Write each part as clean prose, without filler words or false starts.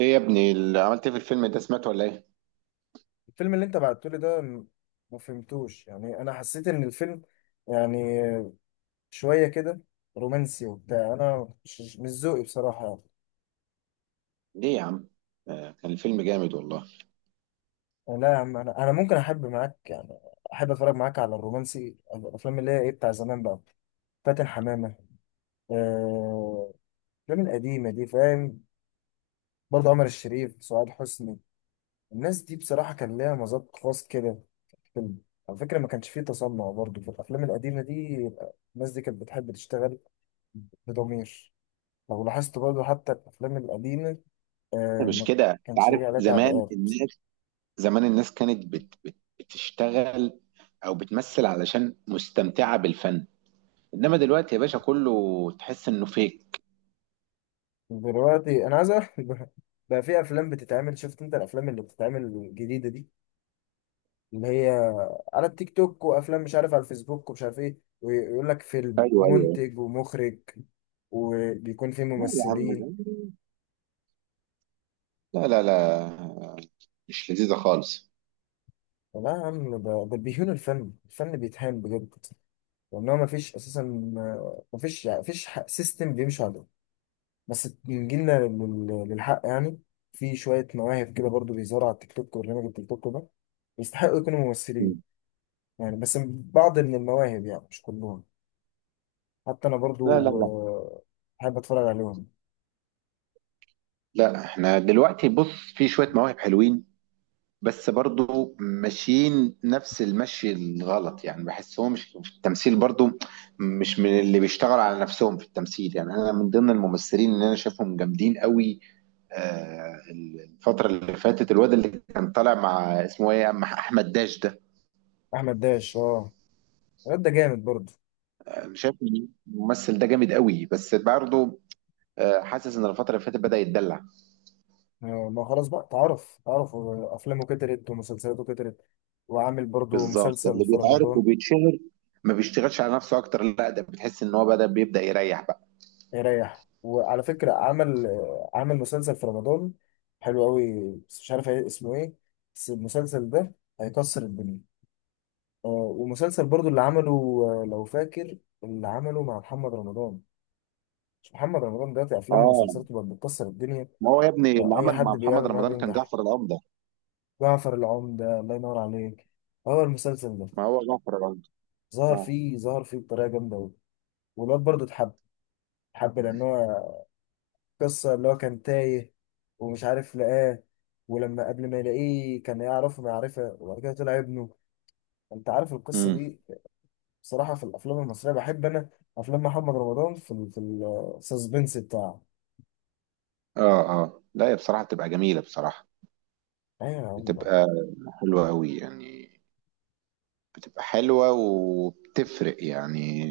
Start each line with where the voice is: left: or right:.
right: ايه يا ابني اللي عملت ايه في الفيلم ده، سمعته ولا ايه؟
left: الفيلم اللي انت بعته لي ده ما فهمتوش. يعني انا حسيت ان الفيلم، يعني، شويه كده رومانسي وبتاع. انا مش ذوقي بصراحه، يعني.
right: ليه يا عم؟ آه، كان الفيلم جامد والله.
left: يعني لا يا عم، انا ممكن احب معاك، يعني احب اتفرج معاك على الرومانسي، الافلام اللي هي ايه بتاع زمان بقى، فاتن حمامه. آه، الافلام القديمه دي، فاهم؟ برضه عمر الشريف، سعاد حسني، الناس دي بصراحه كان ليها مذاق خاص كده في الفيلم. على فكره ما كانش فيه تصنع برضه في الافلام القديمه دي. الناس دي كانت بتحب تشتغل بضمير. لو لاحظت برضه حتى الأفلام القديمة، آه،
right: مش
left: ما
right: كده، انت
left: كانش
right: عارف
left: راجع عليها
right: زمان
left: تعليقات.
right: الناس، زمان الناس كانت بت بت بتشتغل او بتمثل علشان مستمتعة بالفن، انما دلوقتي يا باشا كله تحس انه فيك.
left: دلوقتي أنا عايز أعرف بقى في أفلام بتتعمل. شفت أنت الأفلام اللي بتتعمل الجديدة دي، اللي هي على التيك توك، وأفلام مش عارف على الفيسبوك، ومش عارف إيه، ويقول لك فيلم
right: ايوه ايوه.
left: ومنتج ومخرج وبيكون فيه
right: لا يا عم،
left: ممثلين.
right: لا لا لا، مش لذيذة خالص.
left: لا يا عم، ده بيهون الفن. الفن بيتهان بجد، لأن هو مفيش أساسا. آه، مفيش سيستم بيمشي عليه. بس نجيلنا للحق، يعني في شوية مواهب كده برضو بيظهروا على التيك توك. وبرنامج التيك توك ده يستحقوا يكونوا ممثلين، يعني بس بعض من المواهب، يعني مش كلهم. حتى أنا
right: لا لا
left: برضو،
right: لا،
left: آه، بحب أتفرج عليهم.
right: لا احنا دلوقتي بص، في شوية مواهب حلوين بس برضو ماشيين نفس المشي الغلط، يعني بحسهم مش في التمثيل برضو، مش من اللي بيشتغل على نفسهم في التمثيل. يعني انا من ضمن الممثلين اللي انا شايفهم جامدين قوي آه، الفترة اللي فاتت الواد اللي كان طالع مع، اسمه ايه، مع احمد داش ده.
left: أحمد داش، أه، الواد ده جامد برضو.
right: انا شايف إن الممثل ده جامد قوي، بس برضو آه، حاسس ان الفترة اللي فاتت بدأ يتدلع.
left: آه، ما خلاص بقى، تعرف، تعرف، آه، أفلامه كترت ومسلسلاته كترت، وعامل برضو
right: بالظبط،
left: مسلسل
right: اللي
left: في
right: بيتعارك
left: رمضان.
right: وبيتشهر ما بيشتغلش على نفسه اكتر، لا ده بتحس ان هو بدأ، بيبدأ يريح بقى.
left: يريح. وعلى فكرة عمل مسلسل في رمضان حلو قوي، بس مش عارف إيه، اسمه ايه، بس المسلسل ده هيكسر الدنيا. آه، ومسلسل برضو اللي عمله، آه، لو فاكر، اللي عمله مع محمد رمضان. مش محمد رمضان دلوقتي افلامه
right: اه،
left: ومسلسلاته بقت بتكسر الدنيا؟
right: ما هو يا ابني اللي
left: فاي
right: عمل
left: حد
right: مع محمد
left: بيعمل معاه
right: رمضان كان
left: بينجح.
right: جعفر العمدة.
left: جعفر العمدة، الله ينور عليك، هو المسلسل ده.
right: ما هو جعفر العمدة. اه.
left: ظهر فيه بطريقة جامدة قوي. والواد برضو اتحب. لان هو قصة اللي هو كان تايه، ومش عارف، لقاه. ولما قبل ما يلاقيه كان يعرفه معرفة، وبعد كده طلع ابنه. انت عارف القصة
right: امم.
left: دي؟ بصراحة في الأفلام المصرية بحب أنا أفلام محمد رمضان في ال، في السسبنس بتاعه.
right: اه اه، لا هي بصراحة بتبقى جميلة بصراحة،
left: أيوة يا عم،
right: بتبقى حلوة قوي يعني، بتبقى حلوة وبتفرق يعني،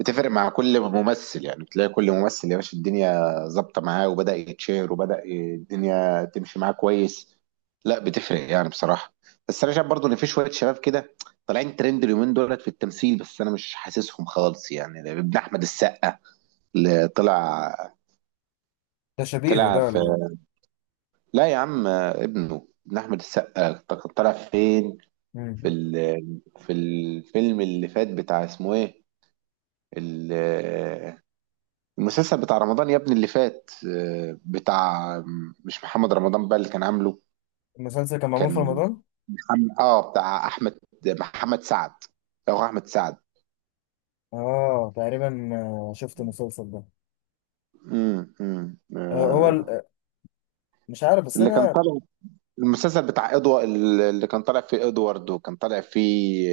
right: بتفرق مع كل ممثل، يعني بتلاقي كل ممثل يا باشا الدنيا ظابطة معاه وبدأ يتشهر وبدأ الدنيا تمشي معاه كويس. لا بتفرق يعني بصراحة. بس أنا شايف برضو إن في شوية شباب كده طالعين ترند اليومين دولت في التمثيل، بس أنا مش حاسسهم خالص، يعني ابن أحمد السقا اللي طلع،
left: ده شبيهه
right: طلع
left: ده
right: في،
left: ولا إيه؟
right: لا يا عم، ابنه ابن احمد السقا كان طلع فين؟ في
left: مم.
right: ال... في الفيلم اللي فات بتاع اسمه ايه، ال- المسلسل بتاع رمضان يا ابني اللي فات آه، بتاع، مش محمد رمضان بقى اللي كان عامله،
left: المسلسل كان معمول في
right: كان
left: رمضان؟
right: محمد، اه بتاع احمد، محمد سعد او احمد سعد.
left: آه تقريبا، آه، شفت المسلسل ده. آه،
right: آه،
left: مش عارف، بس
right: اللي كان
left: أنا.
right: طالع، المسلسل بتاع ادوارد اللي كان طالع فيه ادوارد، وكان طالع فيه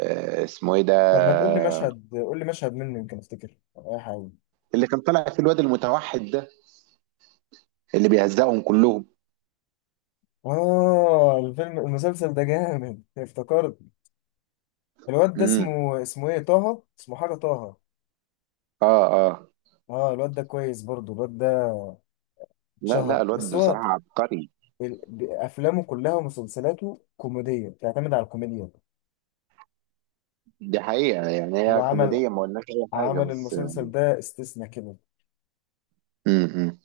right: آه، اسمه ايه ده،
left: طب ما تقول لي مشهد، قول لي مشهد منه، يمكن أفتكر، أو أي حاجة.
right: اللي كان طالع في الواد المتوحد ده اللي بيهزقهم كلهم.
left: آه، الفيلم المسلسل ده جامد، افتكرت. الواد ده
right: امم.
left: اسمه، اسمه ايه، طه، اسمه حاجة طه.
right: اه اه.
left: اه، الواد ده كويس برضو. الواد ده
right: لا لا،
left: اتشهر، بس
right: الواد
left: هو
right: بصراحة عبقري.
left: افلامه كلها ومسلسلاته كوميدية، بتعتمد على الكوميديا.
right: دي حقيقة، يعني
left: هو
right: هي كوميدية، ما قلناش أي حاجة،
left: عمل
right: بس
left: المسلسل ده استثناء كده.
right: امم،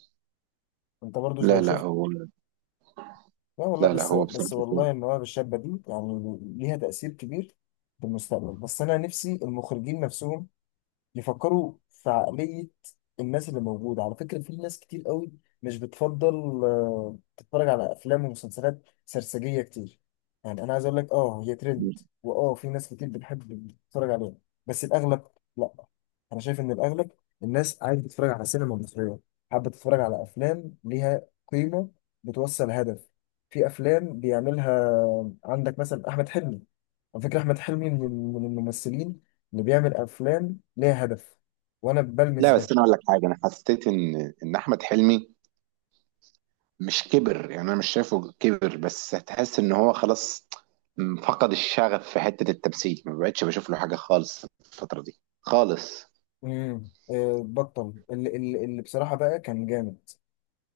left: انت برضو
right: لا
left: لو
right: لا
left: شفت،
right: هو،
left: لا والله،
right: لا لا
left: بس
right: هو
left: بس
right: بصراحة كويس.
left: والله المواهب الشابة دي يعني ليها تأثير كبير في المستقبل. بس انا نفسي المخرجين نفسهم يفكروا في عقلية الناس اللي موجودة. على فكرة في ناس كتير قوي مش بتفضل، آه، تتفرج على أفلام ومسلسلات سرسجية كتير. يعني أنا عايز أقول لك أه هي
right: مم.
left: ترند، وأه في ناس كتير بتحب تتفرج عليها. بس الأغلب، لأ، أنا شايف إن الأغلب الناس عايزة تتفرج على سينما مصرية، حابة تتفرج على أفلام ليها قيمة، بتوصل هدف. في أفلام بيعملها عندك مثلا أحمد حلمي. على فكرة أحمد حلمي من الممثلين اللي بيعمل أفلام ليها هدف، وأنا بلمس
right: لا بس
left: ده.
right: أنا أقول لك حاجة، أنا حسيت إن أحمد حلمي مش كبر، يعني أنا مش شايفه كبر، بس هتحس إن هو خلاص فقد الشغف في حتة التمثيل، ما بقتش بشوف له حاجة خالص الفترة دي خالص.
left: امم، آه، بطل اللي بصراحة بقى كان جامد.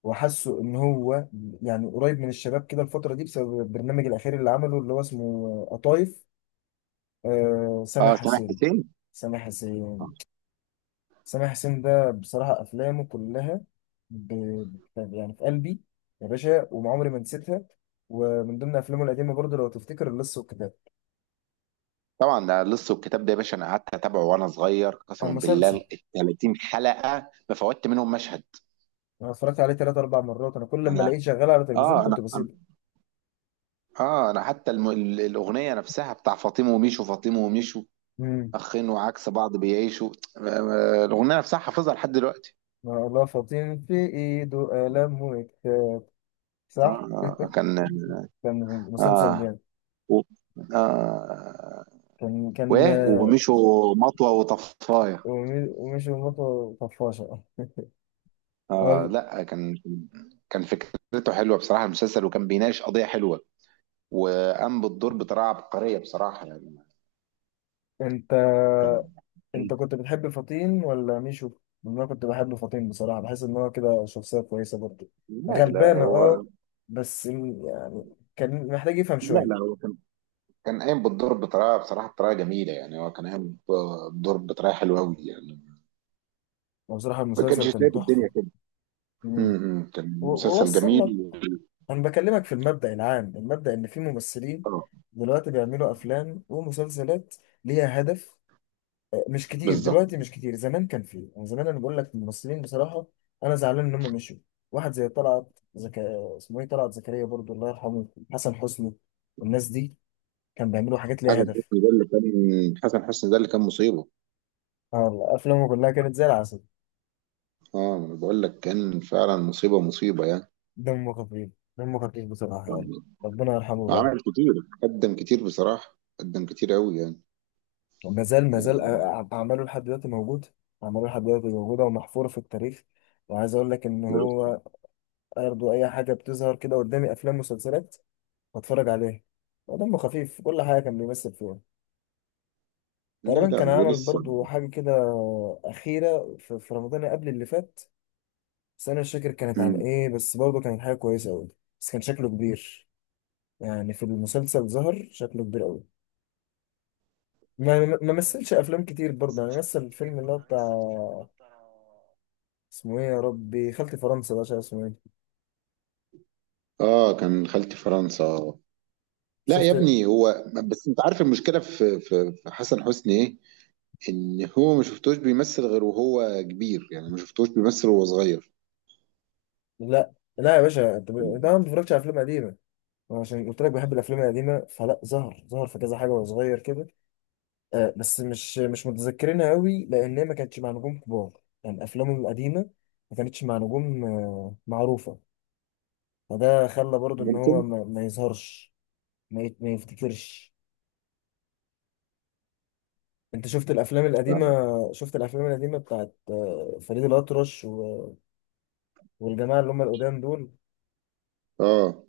left: وحاسه إن هو يعني قريب من الشباب كده الفترة دي بسبب البرنامج الأخير اللي عمله، اللي هو اسمه قطايف، آه، سامح
right: اه سامح
left: حسين.
right: حسين.
left: سامح
right: آه.
left: حسين. سامح حسين ده بصراحة أفلامه كلها ب... يعني في قلبي يا باشا، وعمري ما نسيتها. ومن ضمن أفلامه القديمة برضه لو تفتكر، اللص والكتاب،
right: طبعا، ده لص والكتاب ده يا باشا انا قعدت اتابعه وانا صغير
left: كان
right: قسما بالله،
left: مسلسل.
right: ال 30 حلقه ما فوتت منهم مشهد.
left: انا اتفرجت عليه ثلاث اربع مرات، انا كل لما
right: انا
left: الاقيه شغال على التلفزيون
right: اه،
left: كنت بسيبه.
right: اه انا، حتى الاغنيه نفسها بتاع فاطمه وميشو، فاطمه وميشو
left: امم.
right: اخين وعكس بعض بيعيشوا آه، آه، الاغنيه نفسها حافظها لحد دلوقتي.
left: الله، فطين في ايده قلم وكتاب،
right: آه
left: صح.
right: آه، كان،
left: كان
right: اه،
left: مسلسل جامد.
right: و... اه،
left: كان
right: وايه
left: آه،
right: وميشو، مطوه وطفايه.
left: ومي- ومشي ومطه طفاشه.
right: اه
left: قال،
right: لا، كان، كان فكرته حلوه بصراحه المسلسل، وكان بيناقش قضيه حلوه وقام بالدور بطريقه عبقريه بصراحه يعني.
left: انت،
right: كان،
left: كنت بتحب فطين ولا ميشو؟ لأن انا كنت بحب فطين بصراحه، بحس ان هو كده شخصيه كويسه برضه،
right: لا لا
left: غلبانه. اه،
right: هو،
left: بس يعني كان محتاج يفهم
right: لا لا
left: شويه.
right: هو كان، كان قايم بالدور بطريقه بصراحه، بطريقه جميله، يعني هو كان قايم بالدور بطريقه حلوه قوي يعني.
left: بصراحه
right: ما
left: المسلسل
right: كانش
left: كان
right: سايب
left: تحفه.
right: الدنيا كده.
left: مم.
right: امم،
left: و-
right: كان مسلسل
left: ووصل
right: جميل
left: لك. انا بكلمك في المبدأ العام، المبدأ ان في ممثلين
right: اه.
left: دلوقتي بيعملوا افلام ومسلسلات ليها هدف، آه، مش كتير
right: بالظبط.
left: دلوقتي، مش كتير. زمان كان فيه، يعني زمان انا بقول لك الممثلين بصراحة انا زعلان ان هم مشوا. واحد زي طلعت اسمه ايه، طلعت زكريا برضو، الله يرحمه، حسن حسني، والناس دي كان بيعملوا حاجات
right: حسن
left: ليها هدف.
right: حسني ده اللي كان حسن حسني ده اللي كان مصيبه.
left: اه والله افلامه كلها كانت زي العسل.
right: اه أنا بقول لك، كان فعلا مصيبه، مصيبه يعني
left: دمه خفيف، دمه خفيف بصراحة يعني،
right: آه،
left: ربنا يرحمه بقى.
right: عمل كتير، قدم كتير بصراحه، قدم كتير قوي يعني
left: ما زال
right: آه،
left: أعماله لحد دلوقتي موجود. أعماله لحد دلوقتي موجودة ومحفورة في التاريخ. وعايز أقول لك إن هو برضه أي حاجة بتظهر كده قدامي، أفلام ومسلسلات، بتفرج عليها، ودمه خفيف في كل حاجة كان بيمثل فيها.
right: لا
left: تقريبا
right: لا
left: كان
right: هو
left: عمل
right: لسه.
left: برضه حاجة كده أخيرة في رمضان قبل اللي فات، بس أنا مش فاكر كانت عن
right: مم.
left: إيه، بس برضه كانت حاجة كويسة أوي. بس كان شكله كبير، يعني في المسلسل ظهر شكله كبير أوي. ما
right: آه.
left: مثلش أفلام كتير برضه، يعني مثل الفيلم اللي هو بتاع، اسمه ايه يا ربي، خالتي فرنسا ده، عشان اسمه ايه،
right: اه كان خالتي فرنسا آه. لا يا
left: شفت.
right: ابني، هو بس انت عارف المشكله في في حسن حسني ايه؟ ان هو ما شفتوش بيمثل غير وهو كبير، يعني ما شفتوش بيمثل وهو صغير.
left: لا لا يا باشا، انت ده انا ما بتفرجش على افلام قديمه. أنا عشان قلت لك بحب الافلام القديمه، فلا، ظهر في كذا حاجه وهو صغير كده، آه، بس مش متذكرينها قوي لان هي ما كانتش مع نجوم كبار، يعني افلامه القديمه ما كانتش مع نجوم آه معروفه. فده خلى برضو ان هو
right: ممكن.
left: ما يظهرش. ما يفتكرش. انت شفت الافلام القديمه؟
right: فعلا.
left: شفت الافلام القديمه بتاعت آه، فريد الاطرش والجماعه اللي هم القدام دول.
right: اه.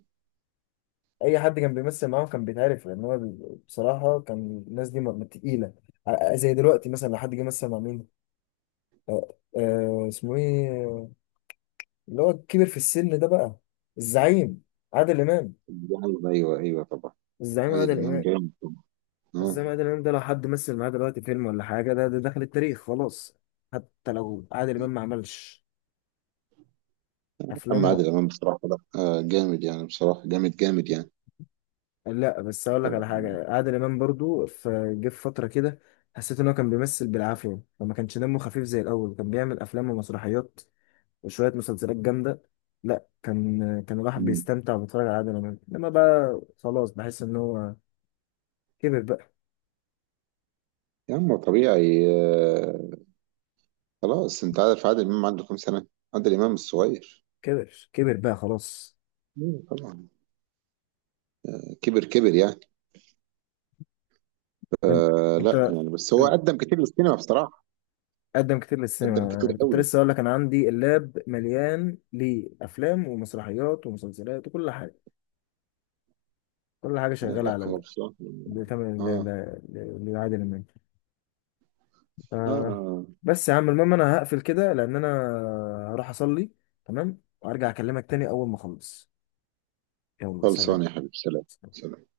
left: اي حد كان بيمثل معاهم كان بيتعرف. لان هو بصراحه كان الناس دي تقيله، زي دلوقتي مثلا لو حد جه مثل مع مين، آه اسمه ايه، اللي هو كبر في السن ده بقى، الزعيم عادل امام.
right: يعني ايوه ايوه طبعا.
left: الزعيم عادل
right: عادل امام
left: امام.
right: جامد طبعا. اه.
left: الزعيم عادل امام ده لو حد مثل معاه دلوقتي فيلم ولا حاجه، ده دخل التاريخ خلاص. حتى لو عادل امام ما عملش
right: اما
left: افلامه.
right: عادل امام بصراحه، لا آه جامد يعني، بصراحه جامد جامد يعني.
left: لا بس اقول لك على حاجه، عادل امام برضو في فتره كده حسيت ان هو كان بيمثل بالعافيه وما كانش دمه خفيف زي الاول. كان بيعمل افلام ومسرحيات وشويه مسلسلات جامده. لا كان الواحد
right: مم.
left: بيستمتع وبيتفرج على عادل امام، انما بقى خلاص بحس ان هو كبر بقى.
right: يا عم طبيعي، آه، خلاص، انت عارف عادل امام عنده كام سنه؟ عادل امام الصغير.
left: كبر كبر بقى خلاص.
right: مم، طبعا، كبر كبر يعني،
left: انت
right: آه. لا
left: انت
right: يعني، بس هو قدم كتير للسينما بصراحة،
left: قدم كتير
right: قدم كتير
left: للسينما، انا كنت
right: قوي.
left: لسه اقول لك انا عندي اللاب مليان لافلام ومسرحيات ومسلسلات وكل حاجه. كل حاجه
right: لا
left: شغاله
right: لا
left: على
right: هو
left: اللاب
right: بصراحة
left: بتعمل
right: اه
left: لعادل امام. ف...
right: اه آه.
left: بس يا عم المهم انا هقفل كده لان انا هروح اصلي، تمام؟ وارجع اكلمك تاني اول ما اخلص. يلا،
right: خلصان
left: سلام.
right: يا حبيبي، سلام. سلام.